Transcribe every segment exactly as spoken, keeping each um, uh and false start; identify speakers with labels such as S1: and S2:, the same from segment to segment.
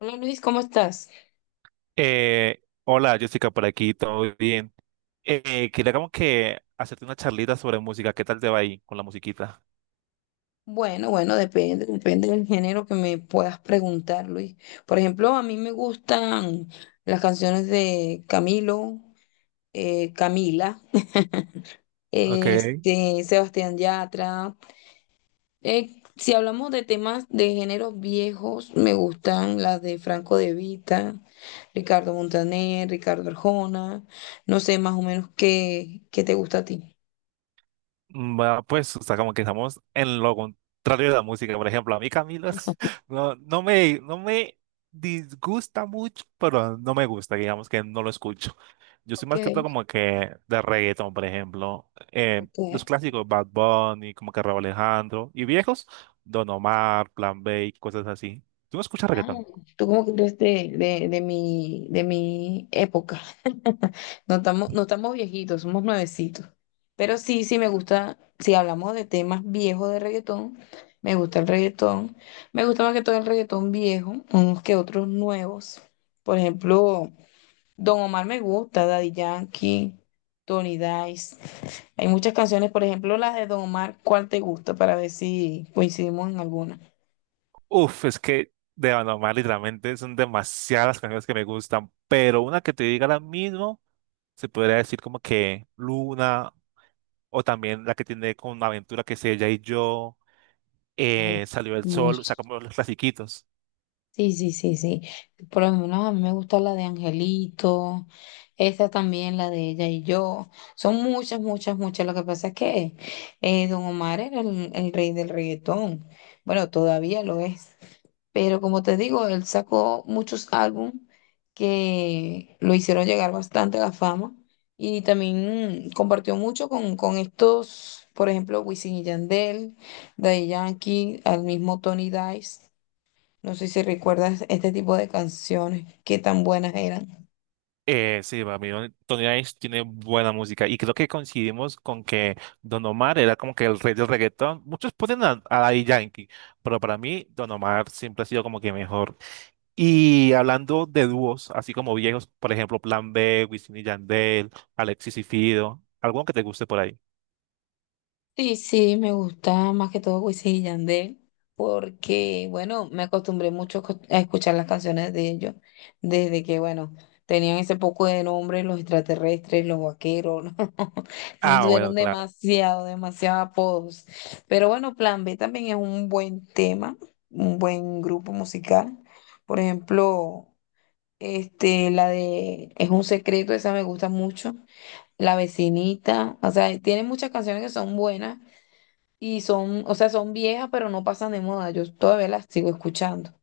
S1: Hola Luis, ¿cómo estás?
S2: Eh, hola, Jessica, por aquí, ¿todo bien? Eh, quería como que hacerte una charlita sobre música. ¿Qué tal te va ahí con la musiquita?
S1: Bueno, bueno, depende, depende del género que me puedas preguntar, Luis. Por ejemplo, a mí me gustan las canciones de Camilo, eh, Camila,
S2: Ok.
S1: este, Sebastián Yatra. Eh, si hablamos de temas de géneros viejos, me gustan las de Franco De Vita, Ricardo Montaner, Ricardo Arjona. No sé más o menos qué, qué te gusta a ti.
S2: Mm, Va, pues, o sea, como que estamos en lo contrario de la música. Por ejemplo, a mí Camilo no, no me, no me disgusta mucho, pero no me gusta, digamos que no lo escucho. Yo soy
S1: Ok,
S2: más que todo como que de reggaeton, por ejemplo. Eh, los
S1: ok.
S2: clásicos, Bad Bunny, como que Rauw Alejandro. Y viejos, Don Omar, Plan B, y cosas así. ¿Tú no escuchas
S1: Ah,
S2: reggaeton?
S1: tú como que eres de, de, de mi, de mi época. No estamos, no estamos viejitos, somos nuevecitos. Pero sí, sí me gusta, si hablamos de temas viejos de reggaetón, me gusta el reggaetón. Me gusta más que todo el reggaetón viejo, unos que otros nuevos. Por ejemplo, Don Omar me gusta, Daddy Yankee, Tony Dice. Hay muchas canciones, por ejemplo, las de Don Omar, ¿cuál te gusta? Para ver si coincidimos en alguna.
S2: Uf, es que de Anomar literalmente son demasiadas canciones que me gustan, pero una que te diga ahora mismo, se podría decir como que Luna, o también la que tiene con Aventura, que es ella y yo,
S1: Ay,
S2: eh, Salió el Sol, o
S1: hermoso.
S2: sea, como los clasiquitos.
S1: Sí, sí, sí, sí. Por lo menos a mí me gusta la de Angelito, esa también, la de ella y yo. Son muchas, muchas, muchas. Lo que pasa es que eh, Don Omar era el, el rey del reggaetón. Bueno, todavía lo es. Pero como te digo, él sacó muchos álbumes que lo hicieron llegar bastante a la fama. Y también mm, compartió mucho con, con estos, por ejemplo, Wisin y Yandel, Daddy Yankee, al mismo Tony Dice. No sé si recuerdas este tipo de canciones, qué tan buenas eran.
S2: Eh, sí, para mí Don- Tony Ice tiene buena música y creo que coincidimos con que Don Omar era como que el rey del reggaetón. Muchos ponen a, a Daddy Yankee, pero para mí Don Omar siempre ha sido como que mejor. Y hablando de dúos, así como viejos, por ejemplo, Plan B, Wisin y Yandel, Alexis y Fido, ¿alguno que te guste por ahí?
S1: Sí, sí, me gusta más que todo Wisin y Yandel, porque, bueno, me acostumbré mucho co- a escuchar las canciones de ellos, desde que, bueno, tenían ese poco de nombre los extraterrestres, los vaqueros, ¿no? Eso
S2: Ah,
S1: tuvieron
S2: bueno, claro.
S1: demasiado, demasiados apodos. Pero bueno, Plan B también es un buen tema, un buen grupo musical. Por ejemplo, este, la de Es un secreto, esa me gusta mucho. La vecinita, o sea, tiene muchas canciones que son buenas y son, o sea, son viejas, pero no pasan de moda. Yo todavía las sigo escuchando.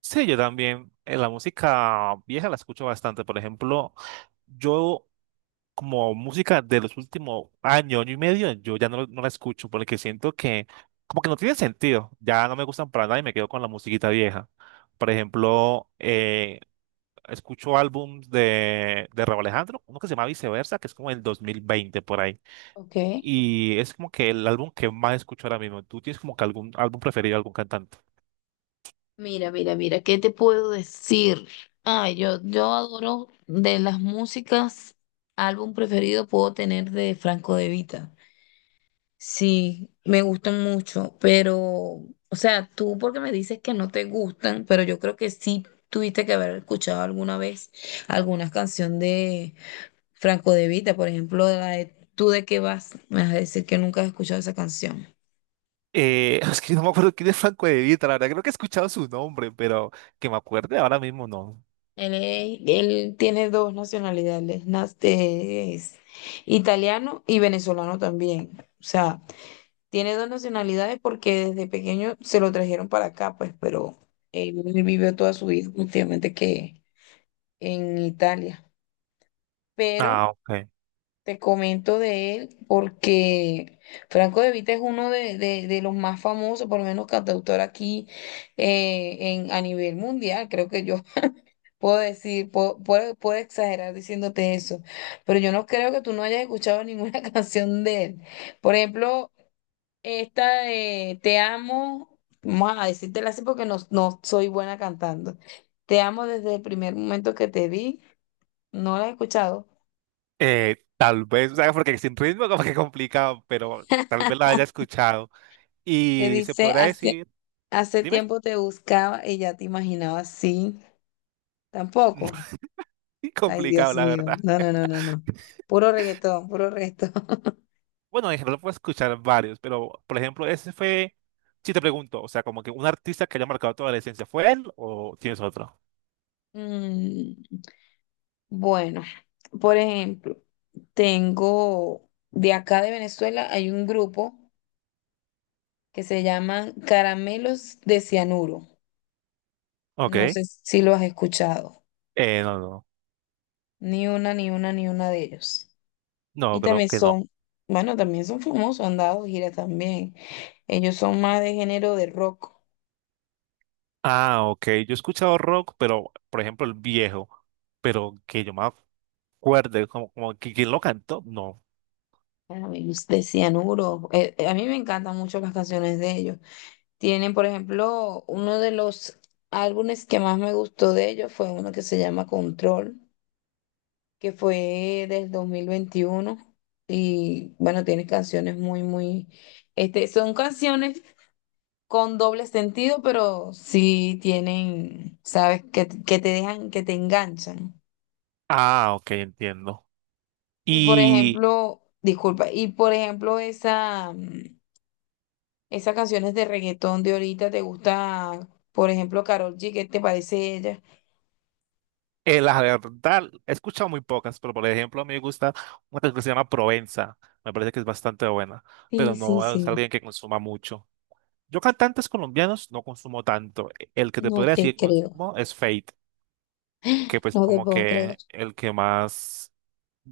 S2: Sí, yo también. Eh, la música vieja la escucho bastante. Por ejemplo, yo como música de los últimos años, año y medio, yo ya no, no la escucho porque siento que como que no tiene sentido. Ya no me gustan para nada y me quedo con la musiquita vieja. Por ejemplo, eh, escucho álbums de, de Raúl Alejandro, uno que se llama Viceversa, que es como el dos mil veinte por ahí.
S1: Ok.
S2: Y es como que el álbum que más escucho ahora mismo. ¿Tú tienes como que algún álbum preferido de algún cantante?
S1: Mira, mira, mira, ¿qué te puedo decir? Ay, yo, yo adoro de las músicas, álbum preferido puedo tener de Franco De Vita. Sí, me gustan mucho, pero, o sea, tú porque me dices que no te gustan, pero yo creo que sí tuviste que haber escuchado alguna vez alguna canción de Franco De Vita, por ejemplo, la de ¿Tú de qué vas? Me vas a decir que nunca has escuchado esa canción.
S2: Eh, es que no me acuerdo quién es Franco De Vita, la verdad creo que he escuchado su nombre, pero que me acuerde ahora mismo no.
S1: Él, es- él tiene dos nacionalidades, nas- eh, es italiano y venezolano también. O sea, tiene dos nacionalidades porque desde pequeño se lo trajeron para acá, pues, pero él vivió toda su vida últimamente que en Italia. Pero
S2: Ah, ok.
S1: te comento de él porque Franco De Vita es uno de, de- de los más famosos, por lo menos cantautor aquí eh, en, a nivel mundial. Creo que yo puedo decir, puedo, puedo- puedo exagerar diciéndote eso, pero yo no creo que tú no hayas escuchado ninguna canción de él. Por ejemplo, esta de Te amo, vamos a decírtela así porque no, no soy buena cantando. Te amo desde el primer momento que te vi, no la he escuchado.
S2: Eh, tal vez, o sea, porque sin ritmo como que complicado, pero tal vez la haya escuchado.
S1: Que
S2: Y se
S1: dice,
S2: podrá decir,
S1: hace
S2: dime,
S1: tiempo te buscaba y ya te imaginaba así. Tampoco. Ay,
S2: complicado
S1: Dios
S2: la
S1: mío.
S2: verdad.
S1: No, no, no, no, no. Puro reggaetón, puro reggaetón.
S2: Bueno, en general puedo escuchar varios, pero por ejemplo, ese fue, si te pregunto, o sea, como que un artista que haya marcado toda la esencia, ¿fue él o tienes otro?
S1: Mm, bueno, por ejemplo, tengo de acá de Venezuela hay un grupo que se llama Caramelos de Cianuro.
S2: Ok.
S1: No sé si lo has escuchado.
S2: Eh, no, no,
S1: Ni una, ni una, ni una de ellos. Y
S2: no, creo
S1: también
S2: que no.
S1: son, bueno, también son famosos, han dado giras también. Ellos son más de género de rock.
S2: Ah, ok. Yo he escuchado rock, pero por ejemplo, el viejo, pero que yo me acuerde, como, como que quién lo cantó, no.
S1: A ver, De Cianuro. Eh, eh, a mí me encantan mucho las canciones de ellos. Tienen, por ejemplo, uno de los álbumes que más me gustó de ellos fue uno que se llama Control, que fue del dos mil veintiuno. Y bueno, tiene canciones muy, muy, este, son canciones con doble sentido, pero sí tienen, sabes, que, que te dejan, que te enganchan.
S2: Ah, ok, entiendo.
S1: Y por
S2: Y
S1: ejemplo, disculpa, y por ejemplo, esa. mm, Esas canciones de reggaetón de ahorita, ¿te gusta, por ejemplo, Karol G? ¿Qué te parece ella?
S2: eh, la verdad, he escuchado muy pocas, pero por ejemplo, a mí me gusta una canción que se llama Provenza, me parece que es bastante buena,
S1: Sí,
S2: pero
S1: sí,
S2: no es
S1: sí.
S2: alguien que consuma mucho. Yo cantantes colombianos no consumo tanto. El que te
S1: No
S2: podría decir
S1: te
S2: que
S1: creo.
S2: consumo es Fate, que pues
S1: No te
S2: como
S1: puedo creer.
S2: que el que más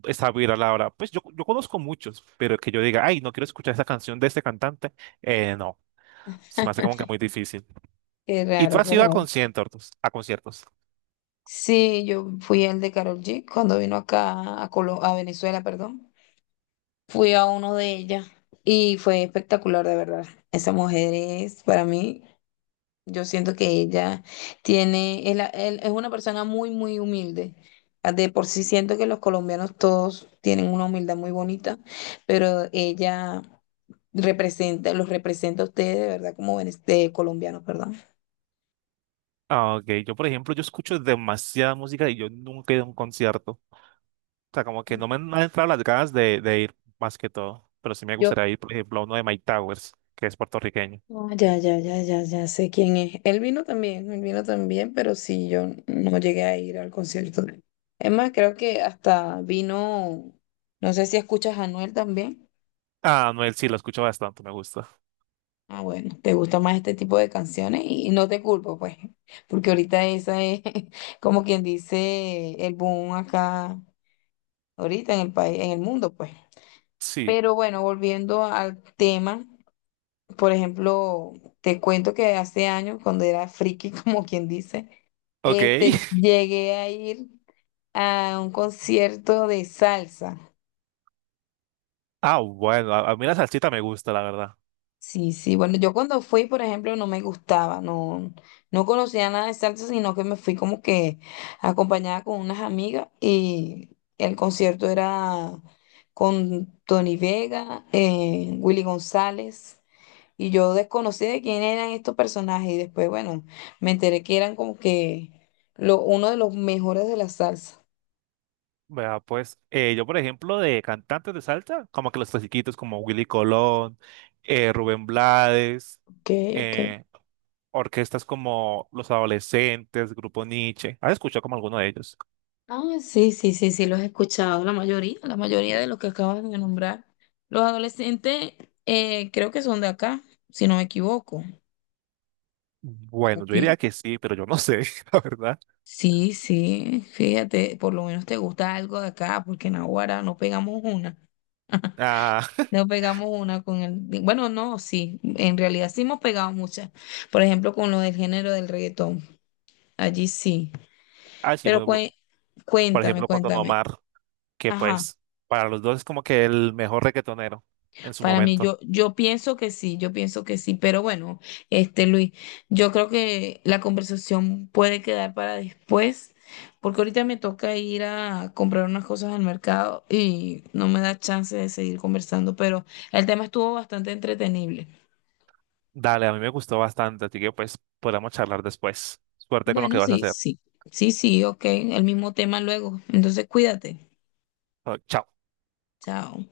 S2: está viral ahora. Pues yo, yo conozco muchos, pero que yo diga, ay, no quiero escuchar esa canción de este cantante, eh, no, se me hace como que muy difícil.
S1: Qué
S2: ¿Y tú
S1: raro, qué
S2: has ido a
S1: raro.
S2: conciertos? A conciertos.
S1: Sí, yo fui al de Karol G cuando vino acá a Colo- a Venezuela, perdón. Fui a uno de ellas y fue espectacular, de verdad. Esa mujer es para mí. Yo siento que ella tiene, es, la- él- es una persona muy, muy humilde. Ah, de por sí siento que los colombianos todos tienen una humildad muy bonita, pero ella representa, los representa a ustedes de verdad como vene- de colombianos, perdón.
S2: Ah, ok, yo por ejemplo, yo escucho demasiada música y yo nunca he ido a un concierto. O sea, como que no me han no han entrado las ganas de, de ir más que todo, pero sí me
S1: Yo,
S2: gustaría ir, por ejemplo, a uno de Mike Towers, que es puertorriqueño.
S1: ah, ya, ya, ya, ya, ya sé quién es. Él vino también, él vino también, pero sí, yo no llegué a ir al concierto de él. Es más, creo que hasta vino, no sé si escuchas a Anuel también.
S2: Ah, Noel, sí, lo escucho bastante, me gusta.
S1: Ah, bueno, te gusta más este tipo de canciones y, y no te culpo, pues, porque ahorita esa es como quien dice el boom acá, ahorita en el país, en el mundo, pues.
S2: Sí,
S1: Pero bueno, volviendo al tema, por ejemplo, te cuento que hace años, cuando era friki, como quien dice,
S2: ok.
S1: este, llegué a ir a un concierto de salsa.
S2: Ah, bueno, a, a mí la salsita me gusta, la verdad.
S1: Sí, sí, bueno, yo cuando fui, por ejemplo, no me gustaba, no, no conocía nada de salsa, sino que me fui como que acompañada con unas amigas y el concierto era con Tony Vega, eh, Willy González, y yo desconocí de quién eran estos personajes y después, bueno, me enteré que eran como que lo, uno de los mejores de la salsa.
S2: Vea, pues, eh, yo, por ejemplo, de cantantes de salsa, como que los clasiquitos como Willy Colón, eh, Rubén Blades,
S1: Ok, ok.
S2: eh, orquestas como Los Adolescentes, Grupo Nietzsche. ¿Has escuchado como alguno de ellos?
S1: Ah, sí, sí, sí, sí, los he escuchado, la mayoría, la mayoría de los que acabas de nombrar. Los adolescentes eh, creo que son de acá, si no me equivoco.
S2: Bueno, yo
S1: Ok.
S2: diría que sí, pero yo no sé, la verdad.
S1: Sí, sí, fíjate, por lo menos te gusta algo de acá, porque en Aguara no pegamos una.
S2: Ah,
S1: No pegamos una con el... Bueno, no, sí, en realidad sí hemos pegado muchas. Por ejemplo, con lo del género del reggaetón, allí sí.
S2: ah, sí,
S1: Pero
S2: bueno,
S1: cué-
S2: por
S1: cuéntame,
S2: ejemplo, con Don
S1: cuéntame.
S2: Omar, que
S1: Ajá.
S2: pues, para los dos es como que el mejor reggaetonero en su
S1: Para mí,
S2: momento.
S1: yo, yo pienso que sí, yo pienso que sí, pero bueno, este Luis, yo creo que la conversación puede quedar para después, porque ahorita me toca ir a comprar unas cosas al mercado y no me da chance de seguir conversando, pero el tema estuvo bastante entretenible.
S2: Dale, a mí me gustó bastante, así que pues podamos charlar después. Suerte con lo que
S1: Bueno,
S2: vas a
S1: sí,
S2: hacer.
S1: sí, sí, sí, ok, el mismo tema luego, entonces cuídate,
S2: Oh, chao.
S1: chao.